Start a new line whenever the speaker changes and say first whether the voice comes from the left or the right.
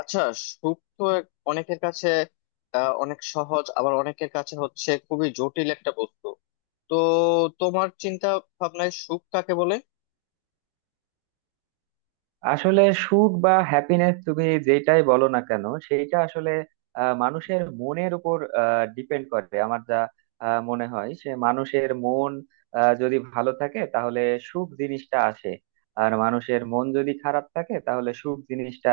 left: আচ্ছা, সুখ তো অনেকের কাছে অনেক সহজ, আবার অনেকের কাছে হচ্ছে খুবই জটিল একটা বস্তু। তো তোমার চিন্তা ভাবনায় সুখ কাকে বলে?
right: আসলে সুখ বা হ্যাপিনেস তুমি যেটাই বলো না কেন সেইটা আসলে মানুষের মনের উপর ডিপেন্ড করে। আমার যা মনে হয়, সে মানুষের মন যদি ভালো থাকে তাহলে সুখ জিনিসটা আসে। আর মানুষের মন যদি খারাপ থাকে তাহলে সুখ জিনিসটা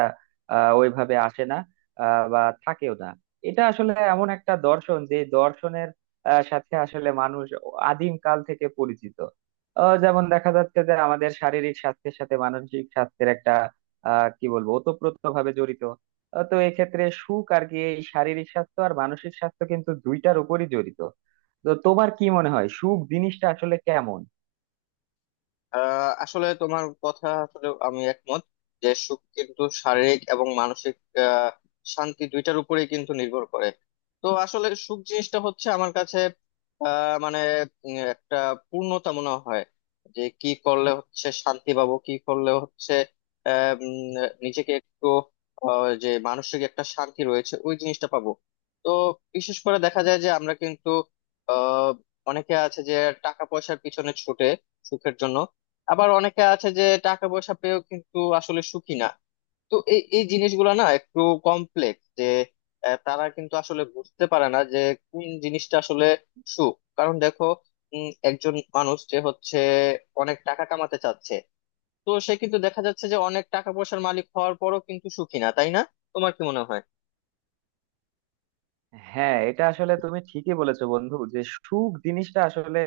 right: ওইভাবে আসে না বা থাকেও না। এটা আসলে এমন একটা দর্শন যে দর্শনের সাথে আসলে মানুষ আদিম কাল থেকে পরিচিত। যেমন দেখা যাচ্ছে যে আমাদের শারীরিক স্বাস্থ্যের সাথে মানসিক স্বাস্থ্যের একটা কি বলবো, ওতপ্রোত ভাবে জড়িত। তো এক্ষেত্রে সুখ আর কি, এই শারীরিক স্বাস্থ্য আর মানসিক স্বাস্থ্য কিন্তু দুইটার উপরই জড়িত। তো তোমার কি মনে হয় সুখ জিনিসটা আসলে কেমন?
left: আসলে তোমার কথা আসলে আমি একমত যে সুখ কিন্তু শারীরিক এবং মানসিক আহ, শান্তি দুইটার উপরেই কিন্তু নির্ভর করে। তো আসলে সুখ জিনিসটা হচ্ছে আমার কাছে মানে একটা পূর্ণতা মনে হয়। যে কি করলে হচ্ছে শান্তি পাবো, কি করলে হচ্ছে আহ, উম, নিজেকে একটু যে মানসিক একটা শান্তি রয়েছে ওই জিনিসটা পাবো। তো বিশেষ করে দেখা যায় যে আমরা কিন্তু আহ, অনেকে আছে যে টাকা পয়সার পিছনে ছুটে সুখের জন্য। আবার অনেকে আছে যে টাকা পয়সা পেয়েও কিন্তু আসলে সুখী না। তো এই এই জিনিসগুলো না একটু কমপ্লেক্স যে তারা কিন্তু আসলে বুঝতে পারে না যে কোন জিনিসটা আসলে সুখ। কারণ দেখো, একজন মানুষ যে হচ্ছে অনেক টাকা কামাতে চাচ্ছে, তো সে কিন্তু দেখা যাচ্ছে যে অনেক টাকা পয়সার মালিক হওয়ার পরও কিন্তু সুখী না, তাই না? তোমার কি মনে হয়?
right: হ্যাঁ, এটা আসলে তুমি ঠিকই বলেছো বন্ধু, যে সুখ জিনিসটা আসলে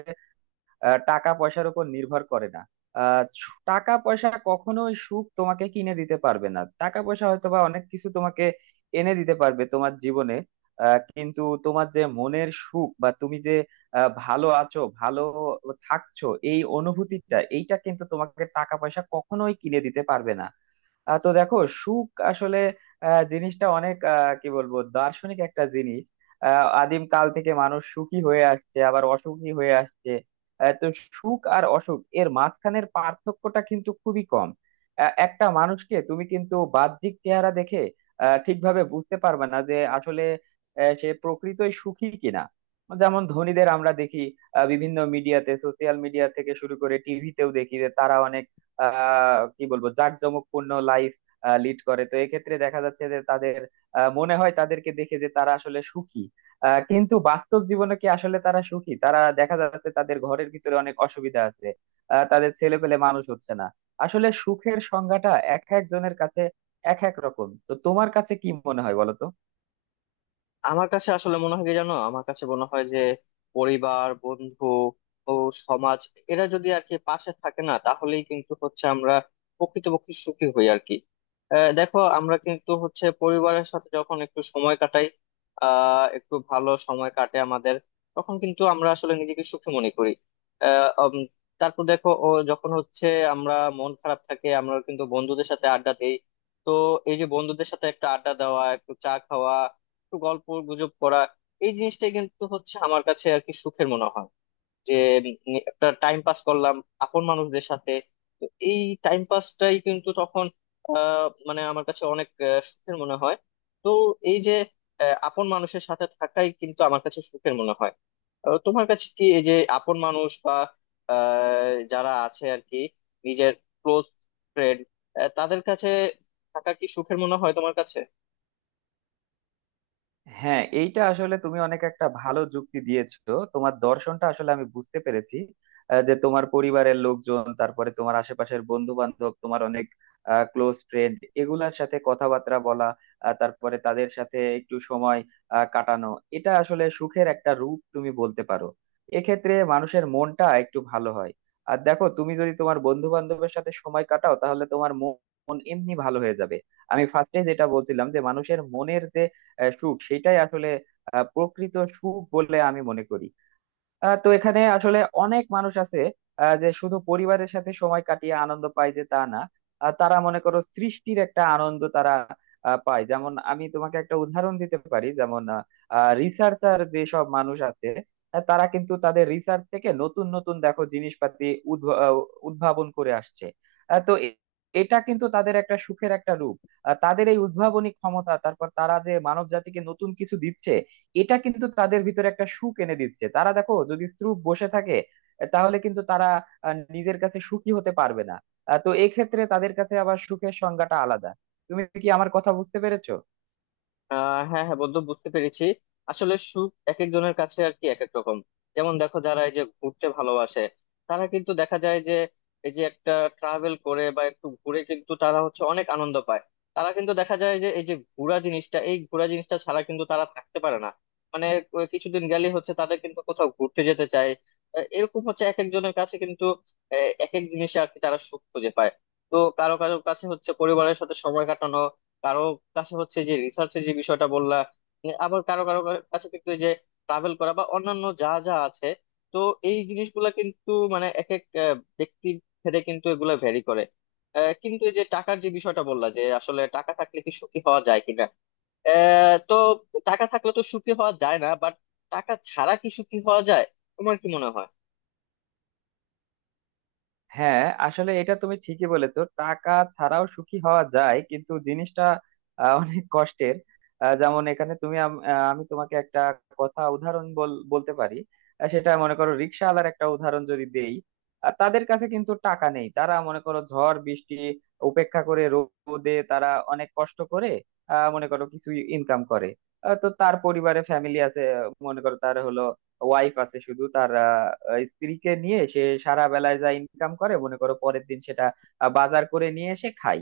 right: টাকা পয়সার উপর নির্ভর করে না। টাকা পয়সা কখনোই সুখ তোমাকে কিনে দিতে পারবে না। টাকা পয়সা হয়তো বা অনেক কিছু তোমাকে এনে দিতে পারবে তোমার জীবনে, কিন্তু তোমার যে মনের সুখ বা তুমি যে ভালো আছো, ভালো থাকছো, এই অনুভূতিটা এইটা কিন্তু তোমাকে টাকা পয়সা কখনোই কিনে দিতে পারবে না। তো দেখো, সুখ আসলে জিনিসটা অনেক কি বলবো, দার্শনিক একটা জিনিস। আদিম কাল থেকে মানুষ সুখী হয়ে আসছে, আবার অসুখী হয়ে আসছে। তো সুখ আর অসুখ এর মাঝখানের পার্থক্যটা কিন্তু খুবই কম। একটা মানুষকে তুমি কিন্তু বাহ্যিক চেহারা দেখে ঠিকভাবে বুঝতে পারবে না যে আসলে সে প্রকৃতই সুখী কিনা। যেমন ধনীদের আমরা দেখি বিভিন্ন মিডিয়াতে, সোশ্যাল মিডিয়া থেকে শুরু করে টিভিতেও দেখি যে তারা অনেক কি বলবো, জাঁকজমকপূর্ণ লাইফ লিড করে। তো এক্ষেত্রে দেখা যাচ্ছে যে তাদের মনে হয়, তাদেরকে দেখে, যে তারা আসলে সুখী। কিন্তু বাস্তব জীবনে কি আসলে তারা সুখী? তারা দেখা যাচ্ছে তাদের ঘরের ভিতরে অনেক অসুবিধা আছে, তাদের ছেলে পেলে মানুষ হচ্ছে না। আসলে সুখের সংজ্ঞাটা এক একজনের কাছে এক এক রকম। তো তোমার কাছে কি মনে হয় বলো তো?
left: আমার কাছে আসলে মনে হয় কি জানো, আমার কাছে মনে হয় যে পরিবার, বন্ধু ও সমাজ, এরা যদি আর কি পাশে থাকে না, তাহলেই কিন্তু হচ্ছে আমরা প্রকৃতপক্ষে সুখী হই আর কি। দেখো আমরা কিন্তু হচ্ছে পরিবারের সাথে যখন একটু সময় কাটাই, একটু ভালো সময় কাটে আমাদের, তখন কিন্তু আমরা আসলে নিজেকে সুখী মনে করি। আহ উম, তারপর দেখো, ও যখন হচ্ছে আমরা মন খারাপ থাকে, আমরা কিন্তু বন্ধুদের সাথে আড্ডা দিই। তো এই যে বন্ধুদের সাথে একটা আড্ডা দেওয়া, একটু চা খাওয়া, একটু গল্প গুজব করা, এই জিনিসটাই কিন্তু হচ্ছে আমার কাছে আর কি সুখের মনে হয়। যে একটা টাইম পাস করলাম আপন মানুষদের সাথে। তো এই টাইম পাসটাই কিন্তু তখন মানে আমার কাছে অনেক সুখের মনে হয়। তো এই যে আপন মানুষের সাথে থাকাই কিন্তু আমার কাছে সুখের মনে হয়। তোমার কাছে কি এই যে আপন মানুষ বা যারা আছে আর কি নিজের ক্লোজ ফ্রেন্ড, তাদের কাছে থাকা কি সুখের মনে হয় তোমার কাছে?
right: হ্যাঁ, এইটা আসলে তুমি অনেক একটা ভালো যুক্তি দিয়েছো। তোমার দর্শনটা আসলে আমি বুঝতে পেরেছি, যে তোমার পরিবারের লোকজন, তারপরে তোমার আশেপাশের বন্ধু বান্ধব, তোমার অনেক ক্লোজ ফ্রেন্ড, এগুলার সাথে কথাবার্তা বলা, তারপরে তাদের সাথে একটু সময় কাটানো, এটা আসলে সুখের একটা রূপ তুমি বলতে পারো। এক্ষেত্রে মানুষের মনটা একটু ভালো হয়। আর দেখো, তুমি যদি তোমার বন্ধু বান্ধবের সাথে সময় কাটাও তাহলে তোমার মন এমনি ভালো হয়ে যাবে। আমি ফার্স্টে যেটা বলছিলাম, যে মানুষের মনের যে সুখ, সেটাই আসলে প্রকৃত সুখ বলে আমি মনে করি। তো এখানে আসলে অনেক মানুষ আছে যে শুধু পরিবারের সাথে সময় কাটিয়ে আনন্দ পায় যে তা না, তারা মনে করো সৃষ্টির একটা আনন্দ তারা পায়। যেমন আমি তোমাকে একটা উদাহরণ দিতে পারি, যেমন রিসার্চার যেসব মানুষ আছে তারা কিন্তু তাদের রিসার্চ থেকে নতুন নতুন, দেখো, জিনিসপাতি উদ্ভ- আহ, উদ্ভাবন করে আসছে। আহ, তো এ- এটা কিন্তু তাদের একটা সুখের একটা রূপ। তাদের এই উদ্ভাবনী ক্ষমতা, তারপর তারা যে মানব জাতিকে নতুন কিছু দিচ্ছে, এটা কিন্তু তাদের ভিতরে একটা সুখ এনে দিচ্ছে। তারা দেখো, যদি স্ত্রূপ বসে থাকে তাহলে কিন্তু তারা নিজের কাছে সুখী হতে পারবে না। তো এক্ষেত্রে তাদের কাছে আবার সুখের সংজ্ঞাটা আলাদা। তুমি কি আমার কথা বুঝতে পেরেছো?
left: হ্যাঁ হ্যাঁ বন্ধু, বুঝতে পেরেছি। আসলে সুখ এক একজনের কাছে আর কি এক এক রকম। যেমন দেখো, যারা এই যে ঘুরতে ভালোবাসে, তারা কিন্তু দেখা যায় যে এই যে একটা ট্রাভেল করে বা একটু ঘুরে, কিন্তু তারা হচ্ছে অনেক আনন্দ পায়। তারা কিন্তু দেখা যায় যে এই যে ঘোরা জিনিসটা, এই ঘোরা জিনিসটা ছাড়া কিন্তু তারা থাকতে পারে না। মানে কিছুদিন গেলে হচ্ছে তাদের কিন্তু কোথাও ঘুরতে যেতে চায়। এরকম হচ্ছে এক একজনের কাছে কিন্তু এক এক জিনিসে আর কি তারা সুখ খুঁজে পায়। তো কারো কারো কাছে হচ্ছে পরিবারের সাথে সময় কাটানো, কারো কাছে হচ্ছে যে রিসার্চের যে বিষয়টা বললা, মানে আবার কারো কারো কাছে কিন্তু এই যে ট্রাভেল করা বা অন্যান্য যা যা আছে। তো এই জিনিসগুলা কিন্তু মানে এক এক ব্যক্তির ভেদে কিন্তু এগুলা ভ্যারি করে। কিন্তু এই যে টাকার যে বিষয়টা বললা যে আসলে টাকা থাকলে কি সুখী হওয়া যায় কিনা, তো টাকা থাকলে তো সুখী হওয়া যায় না, বাট টাকা ছাড়া কি সুখী হওয়া যায়? তোমার কি মনে হয়?
right: হ্যাঁ, আসলে এটা তুমি ঠিকই বলেছো, টাকা ছাড়াও সুখী হওয়া যায়, কিন্তু জিনিসটা অনেক কষ্টের। যেমন এখানে তুমি আমি তোমাকে একটা উদাহরণ বলতে পারি। সেটা মনে করো, রিক্সাওয়ালার একটা উদাহরণ যদি দেই, তাদের কাছে কিন্তু টাকা নেই। তারা মনে করো ঝড় বৃষ্টি উপেক্ষা করে রোদে তারা অনেক কষ্ট করে মনে করো কিছু ইনকাম করে। তো তার পরিবারে ফ্যামিলি আছে, মনে করো তার হলো ওয়াইফ আছে। শুধু তার স্ত্রীকে নিয়ে সে সারা বেলায় যা ইনকাম করে, মনে করো পরের দিন সেটা বাজার করে নিয়ে এসে খায়।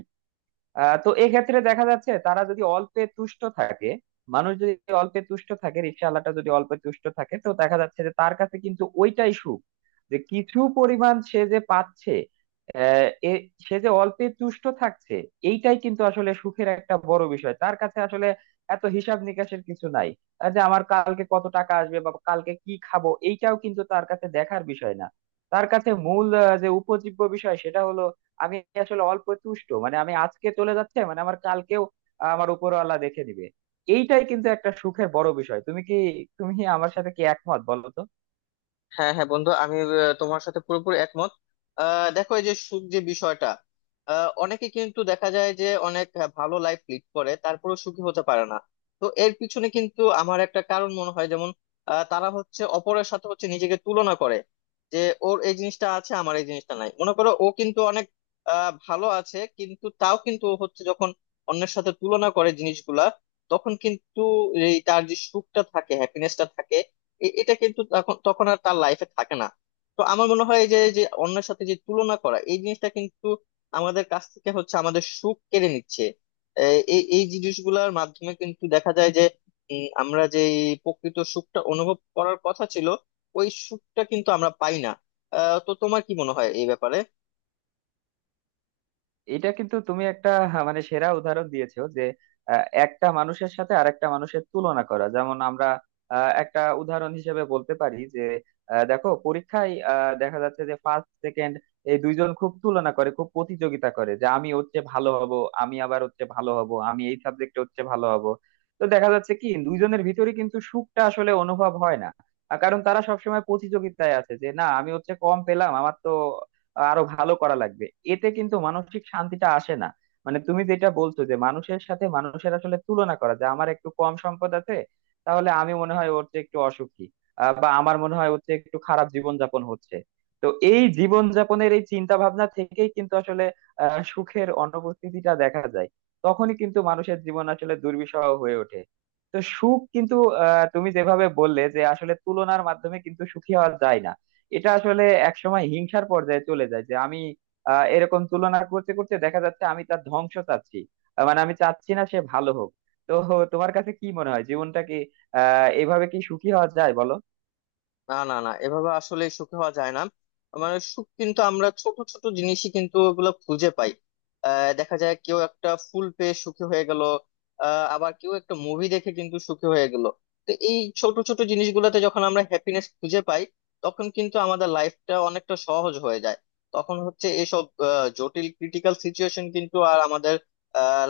right: তো এক্ষেত্রে দেখা যাচ্ছে, তারা যদি অল্পে তুষ্ট থাকে, মানুষ যদি অল্পে তুষ্ট থাকে, রিকশাওয়ালাটা যদি অল্পে তুষ্ট থাকে, তো দেখা যাচ্ছে যে তার কাছে কিন্তু ওইটাই সুখ। যে কিছু পরিমাণ সে যে পাচ্ছে, আহ, এ সে যে অল্পে তুষ্ট থাকছে, এইটাই কিন্তু আসলে সুখের একটা বড় বিষয়। তার কাছে আসলে এত হিসাব নিকাশের কিছু নাই, যে আমার কালকে কত টাকা আসবে বা কালকে কি খাবো, এইটাও কিন্তু তার কাছে দেখার বিষয় না। তার কাছে মূল যে উপজীব্য বিষয় সেটা হলো, আমি আসলে অল্প তুষ্ট, মানে আমি আজকে চলে যাচ্ছে, মানে আমার কালকেও আমার উপরওয়ালা দেখে দিবে। এইটাই কিন্তু একটা সুখের বড় বিষয়। তুমি কি আমার সাথে কি একমত বলো তো?
left: হ্যাঁ হ্যাঁ বন্ধু, আমি তোমার সাথে পুরোপুরি একমত। দেখো এই যে সুখ যে বিষয়টা, অনেকে কিন্তু দেখা যায় যে অনেক ভালো লাইফ লিড করে তারপরেও সুখী হতে পারে না। তো এর পিছনে কিন্তু আমার একটা কারণ মনে হয়, যেমন তারা হচ্ছে অপরের সাথে হচ্ছে নিজেকে তুলনা করে। যে ওর এই জিনিসটা আছে, আমার এই জিনিসটা নাই, মনে করো ও কিন্তু অনেক ভালো আছে, কিন্তু তাও কিন্তু ও হচ্ছে যখন অন্যের সাথে তুলনা করে জিনিসগুলা, তখন কিন্তু এই তার যে সুখটা থাকে, হ্যাপিনেসটা থাকে, এটা কিন্তু তখন তখন আর তার লাইফে থাকে না। তো আমার মনে হয় যে যে অন্যের সাথে যে তুলনা করা এই জিনিসটা কিন্তু আমাদের কাছ থেকে হচ্ছে আমাদের সুখ কেড়ে নিচ্ছে। এই এই জিনিসগুলোর মাধ্যমে কিন্তু দেখা যায় যে আমরা যে এই প্রকৃত সুখটা অনুভব করার কথা ছিল, ওই সুখটা কিন্তু আমরা পাই না। তো তোমার কি মনে হয় এই ব্যাপারে?
right: এটা কিন্তু তুমি একটা, হ্যাঁ, মানে সেরা উদাহরণ দিয়েছো, যে একটা মানুষের সাথে আরেকটা মানুষের তুলনা করা। যেমন আমরা একটা উদাহরণ হিসেবে বলতে পারি যে দেখো পরীক্ষায় দেখা যাচ্ছে যে ফার্স্ট সেকেন্ড এই দুইজন খুব তুলনা করে, খুব প্রতিযোগিতা করে, যে আমি হচ্ছে ভালো হব, আমি আবার হচ্ছে ভালো হব, আমি এই সাবজেক্টে হচ্ছে ভালো হব। তো দেখা যাচ্ছে কি, দুইজনের ভিতরে কিন্তু সুখটা আসলে অনুভব হয় না, কারণ তারা সবসময় প্রতিযোগিতায় আছে যে, না আমি হচ্ছে কম পেলাম, আমার তো আরো ভালো করা লাগবে। এতে কিন্তু মানসিক শান্তিটা আসে না। মানে তুমি যেটা বলছো, যে মানুষের সাথে মানুষের আসলে তুলনা করা, যে আমার একটু কম সম্পদ আছে, তাহলে আমি মনে হয় ওর চেয়ে একটু অসুখী, বা আমার মনে হয় ওর চেয়ে একটু খারাপ জীবনযাপন হচ্ছে। তো এই জীবনযাপনের এই চিন্তা ভাবনা থেকেই কিন্তু আসলে সুখের অনুপস্থিতিটা দেখা যায়। তখনই কিন্তু মানুষের জীবন আসলে দুর্বিষহ হয়ে ওঠে। তো সুখ কিন্তু তুমি যেভাবে বললে, যে আসলে তুলনার মাধ্যমে কিন্তু সুখী হওয়া যায় না। এটা আসলে একসময় হিংসার পর্যায়ে চলে যায়, যে আমি এরকম তুলনা করতে করতে দেখা যাচ্ছে আমি তার ধ্বংস চাচ্ছি, মানে আমি চাচ্ছি না সে ভালো হোক। তো তোমার কাছে কি মনে হয় জীবনটা কি এভাবে কি সুখী হওয়া যায় বলো?
left: না না না, এভাবে আসলে সুখী হওয়া যায় না। মানে সুখ কিন্তু আমরা ছোট ছোট জিনিসই কিন্তু ওগুলো খুঁজে পাই। দেখা যায় কেউ একটা ফুল পেয়ে সুখী হয়ে গেল, আবার কেউ একটা মুভি দেখে কিন্তু সুখী হয়ে গেল। তো এই ছোট ছোট জিনিসগুলোতে যখন আমরা হ্যাপিনেস খুঁজে পাই, তখন কিন্তু আমাদের লাইফটা অনেকটা সহজ হয়ে যায়। তখন হচ্ছে এসব জটিল ক্রিটিক্যাল সিচুয়েশন কিন্তু আর আমাদের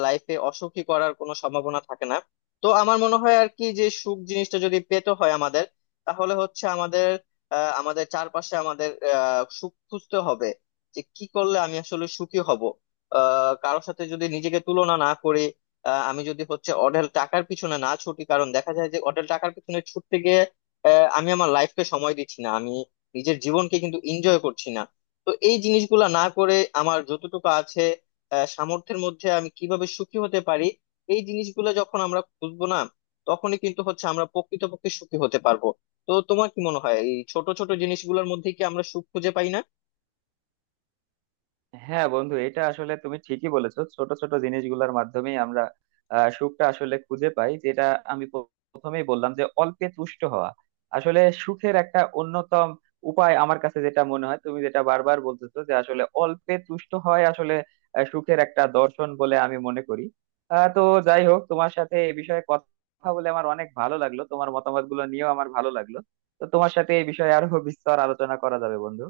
left: লাইফে অসুখী করার কোনো সম্ভাবনা থাকে না। তো আমার মনে হয় আর কি যে সুখ জিনিসটা যদি পেতে হয় আমাদের, তাহলে হচ্ছে আমাদের আমাদের চারপাশে আমাদের সুখ খুঁজতে হবে। যে কি করলে আমি আসলে সুখী হব। কারোর সাথে যদি নিজেকে তুলনা না করি, আমি যদি হচ্ছে অঢেল টাকার পিছনে না ছুটি, কারণ দেখা যায় যে অঢেল টাকার পিছনে ছুটতে গিয়ে আমি আমার লাইফকে সময় দিচ্ছি না, আমি নিজের জীবনকে কিন্তু এনজয় করছি না। তো এই জিনিসগুলা না করে আমার যতটুকু আছে সামর্থ্যের মধ্যে আমি কিভাবে সুখী হতে পারি, এই জিনিসগুলো যখন আমরা খুঁজবো না, তখনই কিন্তু হচ্ছে আমরা প্রকৃতপক্ষে সুখী হতে পারবো। তো তোমার কি মনে হয় এই ছোট ছোট জিনিসগুলোর মধ্যে কি আমরা সুখ খুঁজে পাই না?
right: হ্যাঁ বন্ধু, এটা আসলে তুমি ঠিকই বলেছো, ছোট ছোট জিনিসগুলোর মাধ্যমেই আমরা সুখটা আসলে খুঁজে পাই। যেটা আমি প্রথমেই বললাম, যে অল্পে তুষ্ট হওয়া আসলে সুখের একটা অন্যতম উপায় আমার কাছে যেটা মনে হয়। তুমি যেটা বারবার বলতেছো, যে আসলে অল্পে তুষ্ট হয় আসলে সুখের একটা দর্শন বলে আমি মনে করি। তো যাই হোক, তোমার সাথে এই বিষয়ে কথা বলে আমার অনেক ভালো লাগলো, তোমার মতামতগুলো নিয়েও আমার ভালো লাগলো। তো তোমার সাথে এই বিষয়ে আরো বিস্তর আলোচনা করা যাবে বন্ধু।